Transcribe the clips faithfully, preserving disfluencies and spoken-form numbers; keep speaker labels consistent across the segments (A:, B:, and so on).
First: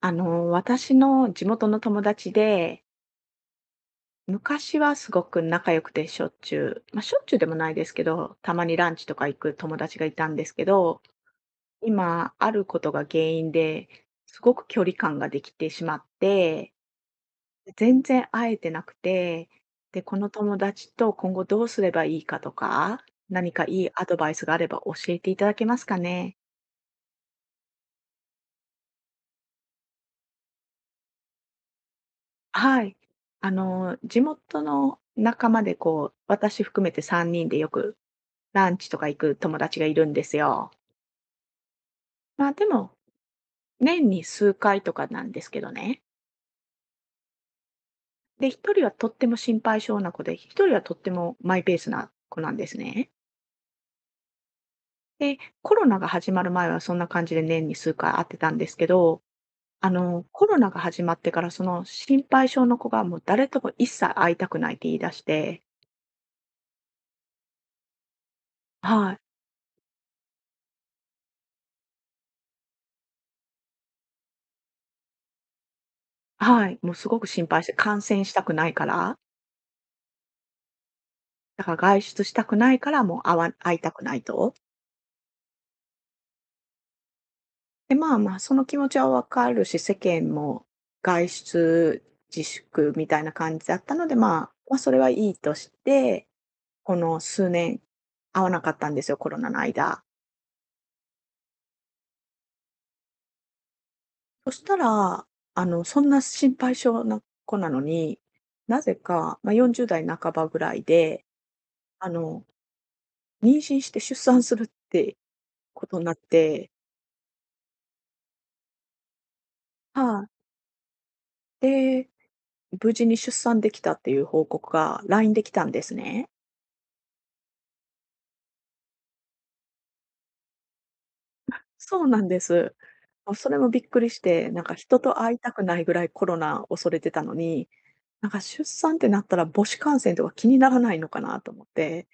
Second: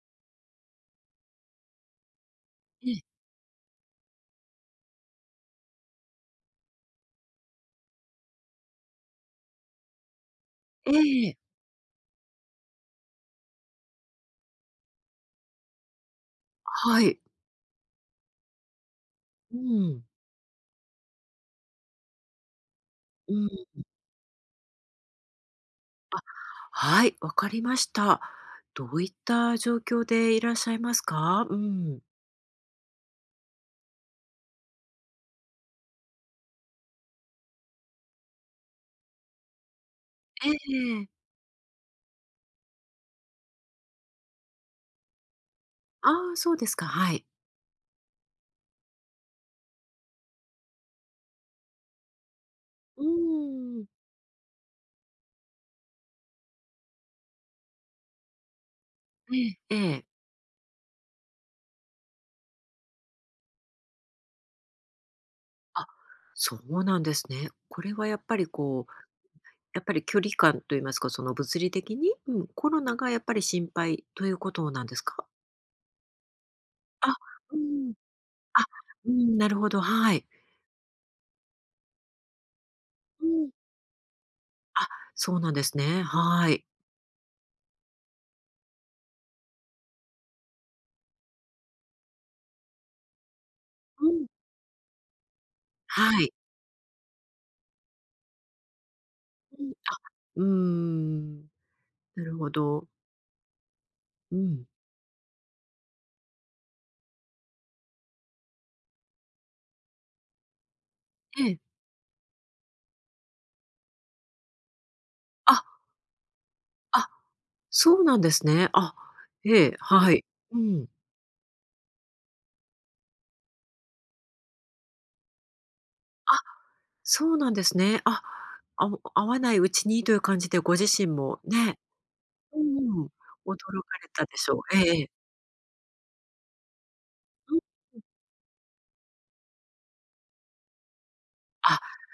A: あの、私の地元の友達で、
B: ええ、
A: 昔はすごく仲良くてしょっちゅう、まあ、しょっちゅうでもないですけど、たまにランチとか行く友達がいたんですけ
B: え
A: ど、
B: え、
A: 今、あることが原因で、すごく距離感ができてしまって、
B: はい。
A: 全然会えてなくて、
B: う
A: で、
B: ん、
A: この友達と今後どうすればいいかとか、
B: う
A: 何か
B: ん。
A: いいアドバイスがあれば教えていただけますかね？
B: はい、わかりました。どういった状況でいらっしゃいますか？うん。
A: はい。あの、地元の仲間でこう、私含めてさんにんでよくランチとか行く友達がいるんです
B: え
A: よ。
B: え。
A: まあでも、年に数回とかなんですけどね。
B: ああ、そうですか、はい。
A: で、一人はとっても心配性な子で、一人はとってもマイペースな子なんです
B: う
A: ね。
B: ーん。
A: で、コロナが始まる前はそんな感じで年に数回会ってたんですけど、
B: えええ
A: あ
B: え。
A: の、コロナが始まってからその心配性の子がもう誰とも一切会いたくないって言い出して、
B: あ、そうなんですね。これはやっぱりこう、
A: はい、
B: やっぱり距離感と言いますか、その物理的に、うん、コロナがやっぱり心配ということなんですか？
A: はい、もうす
B: あ、
A: ごく心
B: う
A: 配して、
B: ん。
A: 感染したく
B: あ、
A: ないか
B: う
A: ら、
B: ん、なるほど、はい。
A: だから外出したくないからもう
B: う
A: 会
B: ん。
A: わ会いたくないと。
B: あ、そうなんですね。はい。
A: で、まあまあ、その気持ちはわかるし、世間も外出自粛みたいな感じだったの
B: う
A: で、
B: ん。
A: まあ、まあ、それはいいとし
B: は
A: て、
B: い。
A: この数年会わなかったんですよ、コロナの
B: うん、あ、
A: 間。
B: うーん、なるほど。う
A: そし
B: ん。
A: たら、あの、そんな心配性な子なのに、なぜか、まあ、よんじゅう代半ばぐらいで、
B: ええ。
A: あの、妊娠して出産するって
B: あ、
A: ことになって
B: あ、そうなんですね。あ、ええ、は
A: は
B: い。
A: い。
B: うん。
A: で、無事に出産できたっていう報告が ライン で来たんですね。
B: あ、そうなんですね。あ、あ、会わないうちにという感じでご自身もね、
A: そうなんで
B: う
A: す。
B: んうん、驚
A: あ、それもびっ
B: か
A: く
B: れ
A: りし
B: たでし
A: て、
B: ょう。
A: なんか
B: ええ
A: 人
B: ええ。
A: と会いたくないぐらいコロナ恐れてたの
B: うん
A: に、
B: うん。
A: なんか出産ってなったら母子感染とか気にならないのかなと思っ
B: あ、
A: て、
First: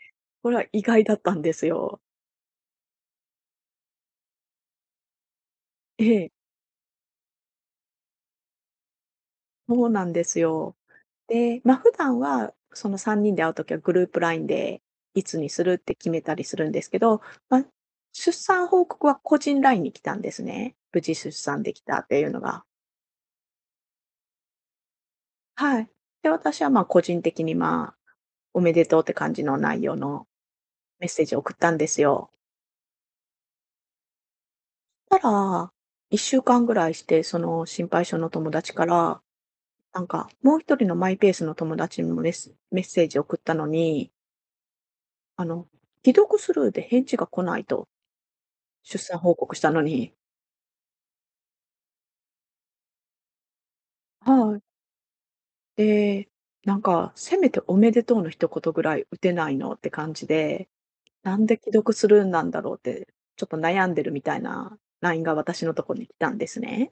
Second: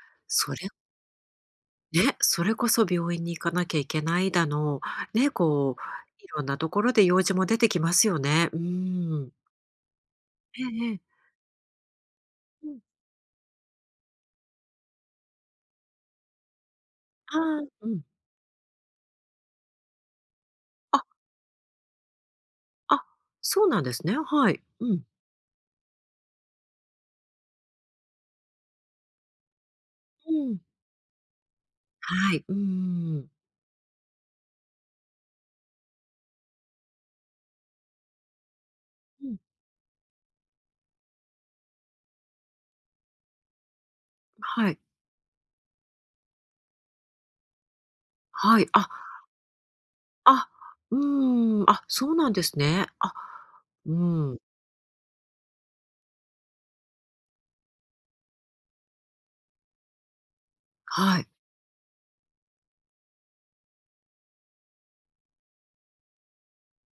A: こ
B: それ、
A: れは意外だったんですよ。
B: ね、それこそ病院に行かなきゃいけないだの、ね、こ
A: え
B: う、い
A: え、
B: ろんなところで用事も出てきますよね。うーん。
A: そうなんです
B: え
A: よ。
B: えええ。
A: で、ま、普段は
B: うん。
A: そのさんにんで会うときはグループラインでいつにするって決めたりするんですけど、
B: あ
A: まあ、
B: あ、うん。
A: 出産報告は個人ラインに来たんですね。無
B: あ
A: 事出産できたっていうのが。
B: あ、そうなんですね。はい。うん。
A: はい。で、私はま、個人的にまおめでとうって感じの内容の
B: うん。
A: メッセージを送ったんですよ。
B: はい。うーん。
A: たら、いっしゅうかんぐらいして、その心配性の友達から、
B: うん。
A: なんか、もう一人のマイペースの友達にもメスメッセージを送ったのに、
B: はい。
A: あの、既読スルーで返事が来ないと、
B: はい。あ、
A: 出産報告したのに。
B: あ、うーん。あ、そうなんですね。あ、うん。
A: はい。で、なんか、せめておめでとうの一言ぐらい打てないのって感じで、
B: はい。
A: なんで既読スルーなんだろうって、ちょっと悩んでるみたいな ライン が私のところに来たんですね。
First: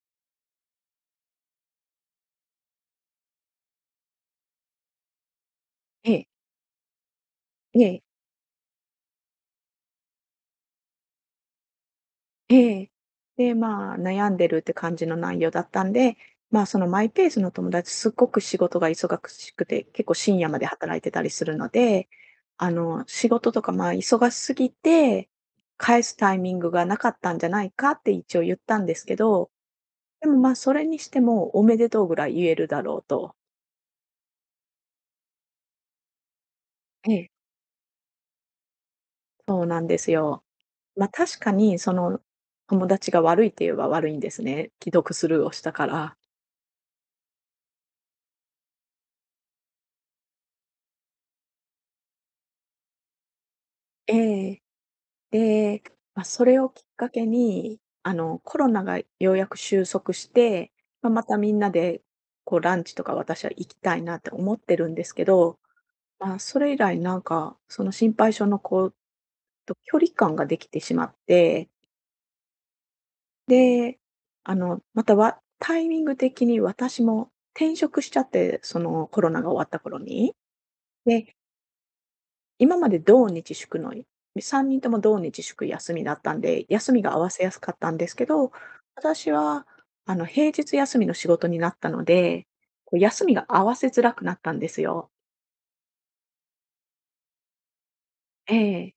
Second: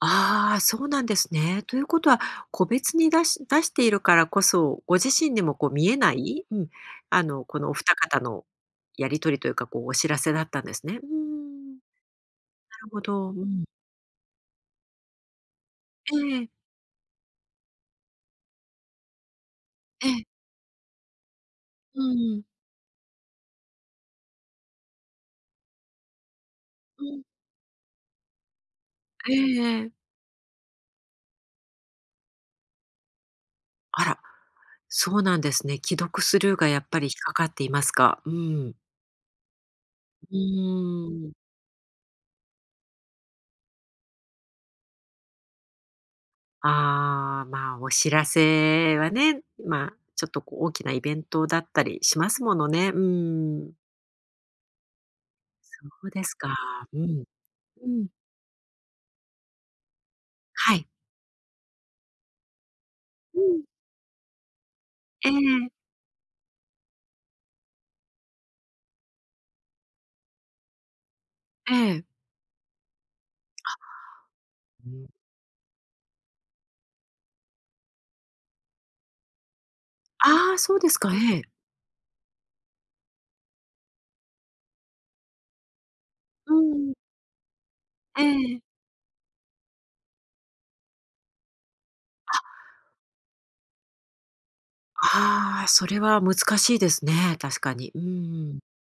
B: ああ、そうなんですね。ということは、個別に出し出しているからこそ、ご自身でもこう見え
A: え
B: な
A: え。
B: い、うん、あの、このお二
A: ええ
B: 方のやり取りというか、こうお知らせだったんですね。うーん、な
A: え
B: る
A: え。
B: ほど。う
A: で、
B: ん。
A: まあ、悩んでるって感じの内容だったんで、
B: ええ、
A: まあ、そのマイペースの友達、すっごく仕事が忙しくて、結
B: え
A: 構
B: え、
A: 深夜まで働いてたりするの
B: う
A: で、
B: ん、
A: あの、仕事とか、まあ、忙しすぎて、返すタイミングがな
B: う
A: かっ
B: ん、
A: たんじゃないかって一応言ったんですけ
B: え
A: ど、
B: えええ。
A: でも、まあ、それにしても、おめでとうぐらい言えるだろうと。
B: あら、そうなんですね。既読スルーがやっぱり
A: え
B: 引っ
A: え。
B: かかっていますか？うん。
A: そうなんです
B: う
A: よ。まあ、
B: ーん。
A: 確かに、その、友達が悪いって言えば悪いんですね。既読スルーをしたから。
B: ああ、まあ、お知らせはね、まあ、ちょっとこう大きなイベントだったりしますものね。うん。
A: ええ。で、
B: そう
A: ま
B: で
A: あ、
B: す
A: そ
B: か。
A: れをきっ
B: う
A: か
B: ん。
A: けに、
B: うん。
A: あの、コロナがようやく収束して、
B: はい。
A: まあ、またみんなで、こう、ランチとか
B: う
A: 私は
B: ん。
A: 行きたいなって思ってるんですけ
B: ええ、
A: ど、まあ、それ以来なんか、その心配性の子と距離感ができてしまって、
B: ええ。
A: で、あの、
B: う
A: ま
B: ん。
A: た、わタイミング的に私も転職しちゃって、そのコロナが終わった頃に。
B: ああ、そうですか。
A: で、
B: ええ。
A: 今まで土日祝の、いさんにんとも土日祝休みだったん
B: う
A: で、休
B: ん。
A: みが合わせやすかったんです
B: え
A: けど、
B: え。
A: 私はあの、平日休みの仕事になったので、こう休みが合わせづらくなったんですよ。
B: ああ、それは難しいですね、確かに。うー
A: え
B: ん。
A: え。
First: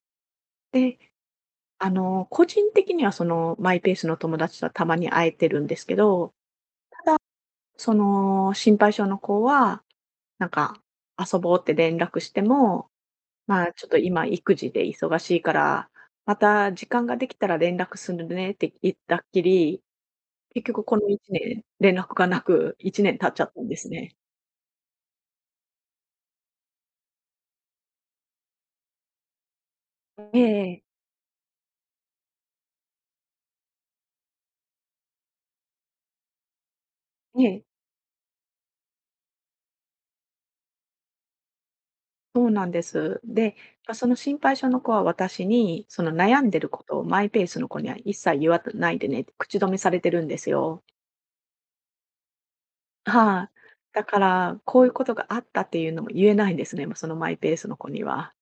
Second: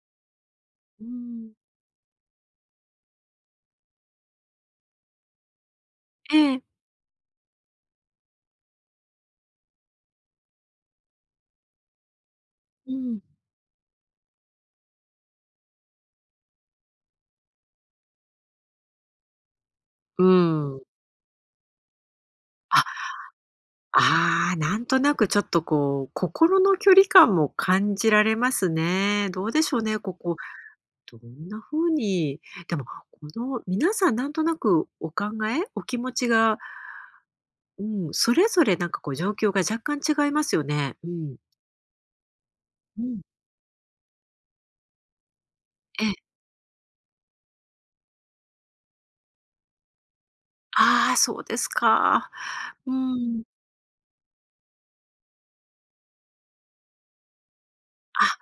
A: で、
B: うん。
A: あの、個人的にはそのマイペースの友達とはたまに会えてるんですけど、
B: ええ。
A: その心配性の子は、なんか遊ぼうって連絡しても、
B: うん。
A: まあ、ちょっと今育児で忙しいから、また時間ができたら連絡するねって言ったっきり、
B: う
A: 結
B: ん。
A: 局このいちねん連絡がなくいちねん経っちゃったんですね。
B: ああ、なんとなくちょっとこう、心の距離感も感じられますね。どうでしょうね、こ
A: え
B: こ。
A: え、
B: どんな風に、でも、この皆さんなんとなくお考え、お気持ちが、
A: ええ、
B: うん、それぞれなんかこう状況が若干違いますよね。うん。
A: そうなんで
B: う
A: す。
B: ん。
A: で、まあ、その心配性の子は私に、そ
B: え
A: の
B: え。
A: 悩んでることをマイペースの子には一切言わないでねって口止めされてるんですよ。
B: ああ、そうですか。うん。
A: はい。だから、こういうことがあったっていうのも言えないんですね、もそのマイペースの子には。
B: あ、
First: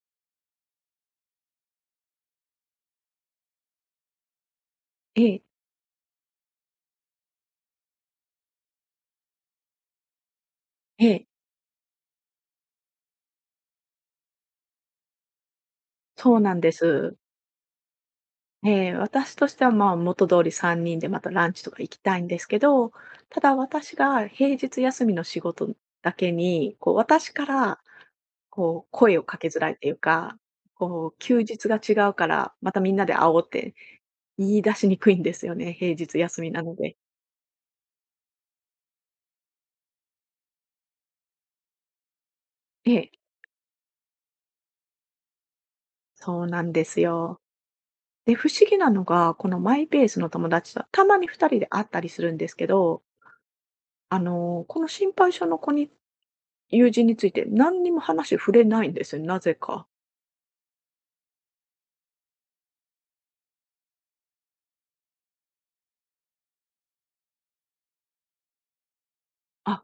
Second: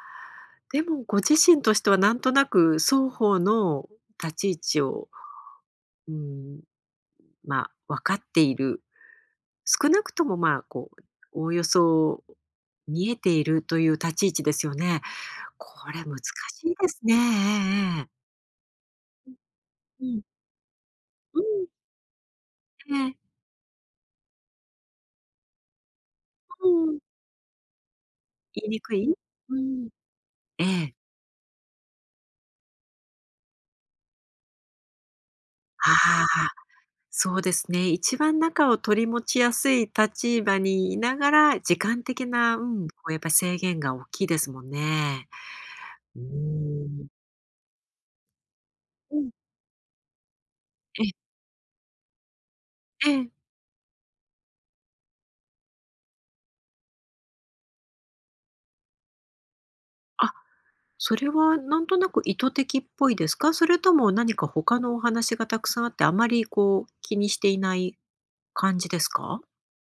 B: でもご自身としてはなんとなく双方の立ち位置を、
A: ええ、
B: うん、まあ、分かっている少なくとも、まあ、こう、
A: ええ、
B: おおよそ見えているという立ち位置ですよね。これ難
A: そうなん
B: し
A: で
B: いですね。
A: す。
B: ええええええ。
A: ええ、私としては、まあ、
B: うん。
A: 元通りさんにんでまた
B: う
A: ランチ
B: ん、
A: とか行きたいんですけど、
B: ええ、
A: ただ私が平日休みの仕事だけ
B: う
A: に、こう
B: ん。
A: 私から
B: 言いに
A: こう
B: くい？
A: 声をかけづ
B: う
A: らいと
B: ん。
A: いうか、
B: ええ。
A: こう休日が違うから、またみんなで会おうって言い出しにくいんですよね、平日
B: あ
A: 休
B: あ、
A: みなので。
B: そうですね。一番中を取り持ちやすい立場にいながら、時間的な、うん、こ
A: ええ、
B: うやっぱり制限が大きいですもんね。うー
A: そうなんです
B: ん。
A: よ。で、不思議なの
B: うん。
A: が、このマイペースの友達とた
B: え
A: まに
B: え
A: ふたりで会ったりするんですけど、
B: ええ。
A: あの、この心配性の子に友人について何にも話触れないんですよ、なぜか。
B: あ、それはなんとなく意図的っぽいですか？それとも何か他のお話がたくさんあって、あまりこう気にしていない感じですか？
A: あ、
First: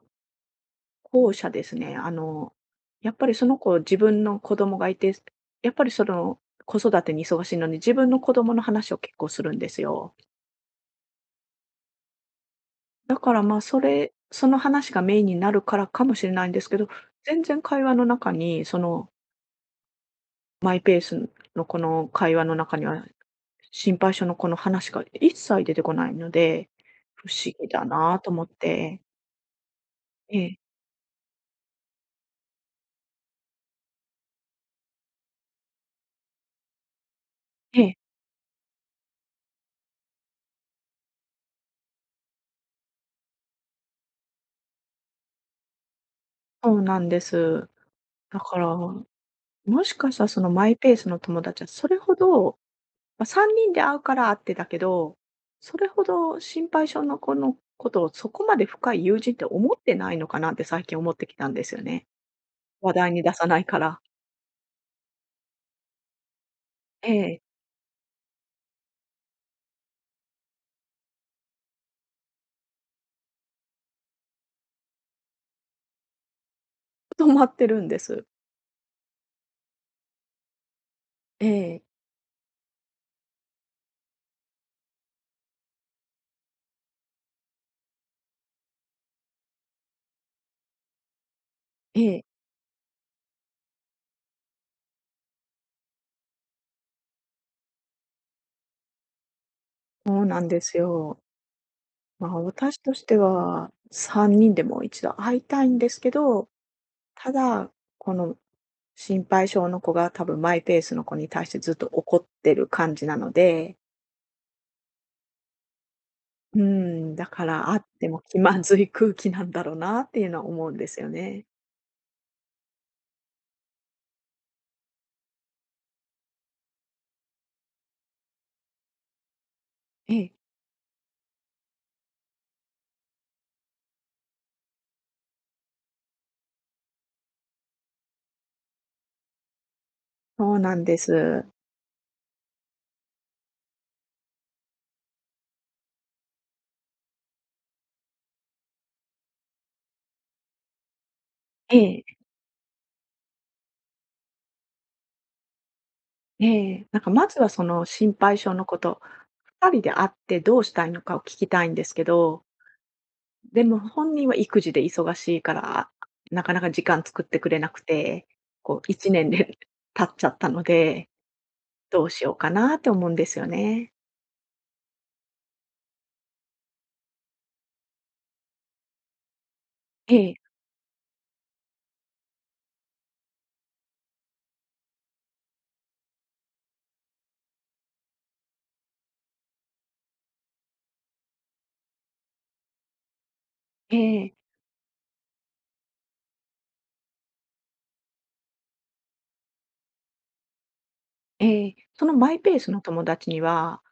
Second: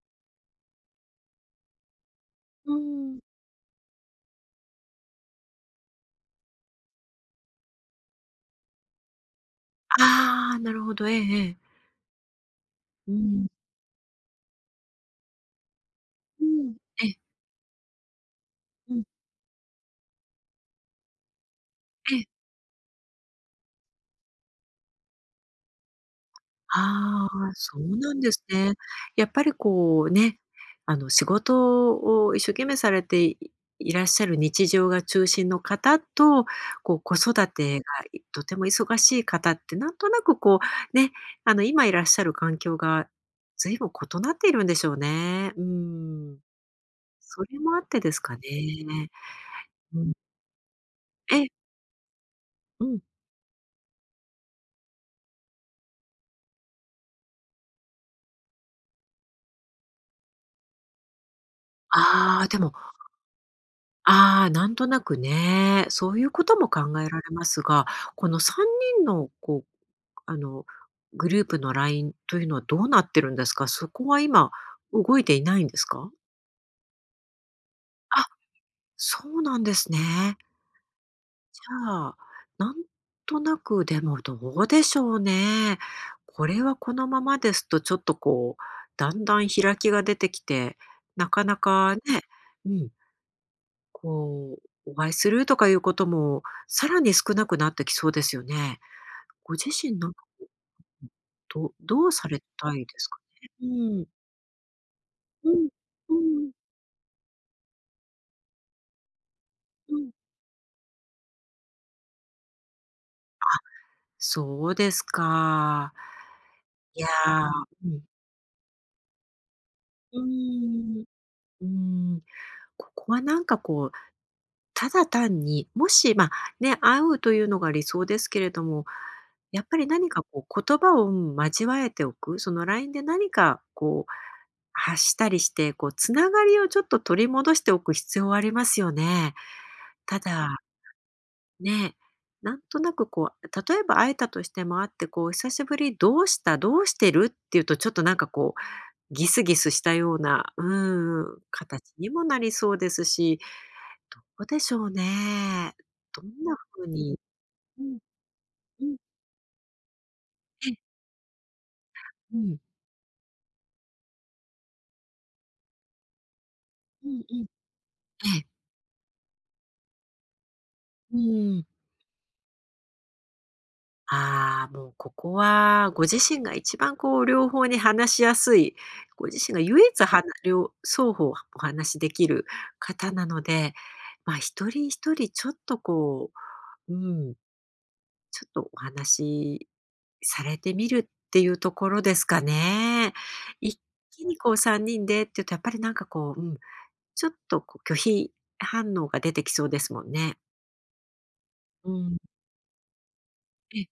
A: 後者ですね。あの、
B: う
A: やっ
B: ん。
A: ぱりその子、自分の子供がいて、やっぱりその子育てに忙しいのに、自分の子供の話を結構するんですよ。
B: ああ、なるほど。ええええ。う
A: だから
B: ん。
A: まあ、それその話がメインになるからかもしれな
B: う
A: いんです
B: ん。
A: けど、
B: ええ。
A: 全然会話の中に、そ
B: うん。
A: のマイペースのこの
B: ええ、
A: 会話の中には、心配性の子の話が一切出てこないので、
B: あ
A: 不
B: あ、
A: 思議
B: そ
A: だ
B: うな
A: な
B: ん
A: ぁと
B: です
A: 思っ
B: ね。
A: て。
B: やっぱりこう
A: え
B: ね、
A: え、
B: あの仕事を一生懸命されていいらっしゃる日常が中心の方と、こう子育て
A: え
B: が
A: え。
B: いとても忙しい方ってなんとなくこうね、あの今いらっしゃる環境が随分異なっているんでしょうね。うん。
A: そうなんで
B: それ
A: す。
B: もあってですか
A: だから、
B: ね。
A: もし
B: う
A: か
B: ん。
A: したらそのマイペースの友
B: え、
A: 達はそれほど、
B: うん。
A: まあ、さんにんで会うから会ってたけど、それほど心配性の子のことをそこまで深い友人って思ってないのかなって最近思ってきたんですよね。
B: ああ、でも
A: 話題に出さないから。
B: ああ、なんとなくね、そういうことも考え
A: え
B: られ
A: え、
B: ますが、このさんにんのこう、あの、グループのラインというのはどうなってるんですか？そこは今動いていないんですか？
A: 止まってるんです。
B: あ、そうなんですね。
A: え
B: じ
A: え、
B: ゃあ、なんとなくでもどうでしょうね。これはこのままですとちょっとこう、だんだん開きが出てきて、なかなか
A: え
B: ね、
A: え。
B: うん、こう、お会いするとかいうことも、さらに少なくなってきそうですよね。ご自身な
A: そ
B: んか、
A: うなんですよ。
B: どどうさ
A: まあ、
B: れた
A: 私
B: いで
A: とし
B: す
A: て
B: かね？
A: は
B: うん。
A: さんにんでも一度会い
B: う
A: たい
B: ん。
A: んですけ
B: う
A: ど、
B: ん。
A: ただ、この心配性の子
B: う
A: が
B: ん。
A: 多分マイペースの子に対してずっと怒ってる感じなの
B: あ、
A: で、
B: そうですか。
A: うー
B: いや、
A: ん、だから会っ
B: うん。
A: ても気まずい空気なんだろうなっ
B: う
A: て
B: ー
A: いうのは思うんです
B: ん。
A: よね。
B: うーん。ここはなんかこう、ただ単に、もし、ま、ね、会うというのが理想ですけれども、やっぱり何
A: え
B: か
A: え、
B: こう言葉を、うん、交えておく、そのラインで何かこう発したりして、こうつながりをちょっと取り戻しておく必要はありますよね。た
A: そ
B: だ、
A: うなんです。
B: ね、なんとなくこう、例えば会えたとしても会って、こう「久しぶり、どうした？どうしてる？」って言うとちょっとなんかこうギスギスしたような、うん、形
A: え
B: に
A: え、
B: もなりそうですし、どうでしょうね。どんな
A: ええ。
B: 風
A: なんか
B: に、
A: まずはその
B: うん、
A: 心配性の子
B: うん、
A: とふたりで会ってどう
B: え
A: し
B: え、
A: たいのかを聞きたいんですけ
B: う
A: ど、
B: ん、
A: でも本人は育児で忙しいから、なかなか時間
B: うん
A: 作っ
B: う
A: て
B: ん、
A: くれなくて、
B: ええ、
A: こういちねんで 経っちゃったので、
B: うーん。
A: どうしようかなって思うんですよね。
B: ああ、もうここはご自身が一番こう両方に話しやすい、ご自身が唯一
A: え
B: はな
A: え、
B: りょう双方お話しできる方なので、まあ、一人一人ちょっとこう、うん、ちょっとお話されてみるっていうところですかね。一
A: え
B: 気
A: え、
B: にこうさんにんでっていうとやっぱりなんかこう、うん、ちょっとこう拒否反応が出てきそうですもんね。
A: ええ。
B: う
A: その
B: ん。
A: マイペースの友達に
B: え
A: は、
B: え。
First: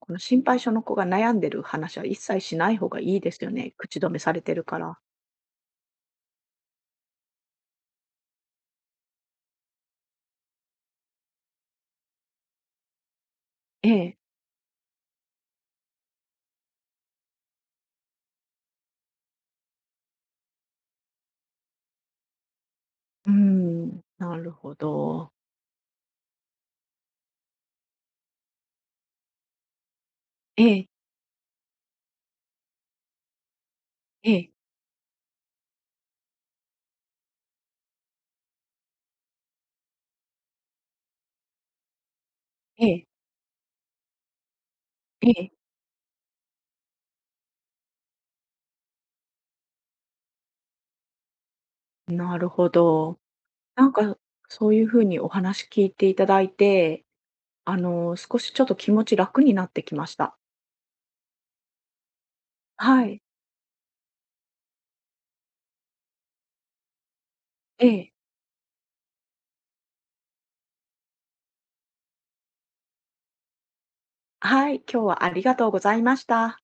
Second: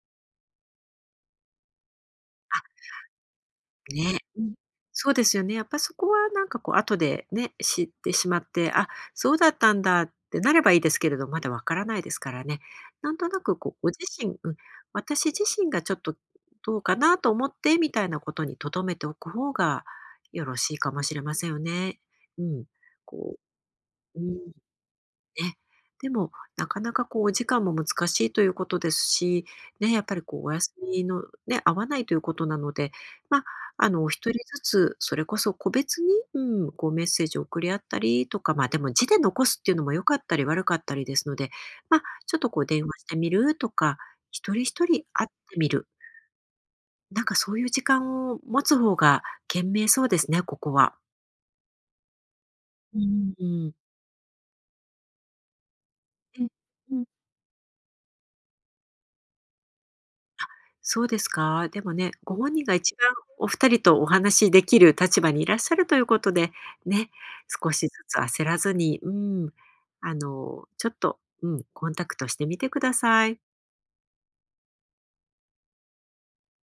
A: この心配性の子が悩んでる話は一切し
B: あ、
A: ない方がいいですよね。口止め
B: ね。
A: され
B: う
A: て
B: ん。
A: るから。
B: そうですよね。やっぱそこはなんかこう後でね、知ってしまって、あ、そうだったんだってなればいいですけれど、まだわからないですからね。なんとなくこうご
A: え
B: 自
A: え。
B: 身うん、私自身がちょっとどうかなと思ってみたいなことに留めておく方がよろしいかもしれませんよね。うん。
A: うー
B: こ
A: ん、
B: う、う
A: な
B: ん。
A: るほど。
B: ね。でも、なかなかこうお時間も難しいということですし、ね、やっぱりこうお
A: え
B: 休
A: え、
B: みのね、合わないということなので、まあ、あの、お一
A: え
B: 人
A: え、
B: ずつ、それこそ個別に、うん、こうメッセージを送り合ったりとか、まあ、でも字で残すっていうのも良かったり悪かったりですので、まあ、ちょっとこう電
A: え
B: 話し
A: え、
B: てみるとか、一人一人会っ
A: ええ。
B: てみる。なんかそういう時間を持つ方が賢明そうですね、ここは。
A: なるほ
B: う
A: ど。
B: んうん。
A: なんか、そういう風にお話聞いていただ
B: え。
A: いて、あの、少しちょっと気持ち楽になってきました。
B: そうですか。でもね、ご本人が一
A: は
B: 番
A: い、
B: お二人とお話しできる立場にいらっしゃるということで、ね、少
A: え
B: しず
A: え。
B: つ焦らずに、うん、あの、ちょっと、うん、コンタクトしてみてください。
A: はい、今日はありがとうございました。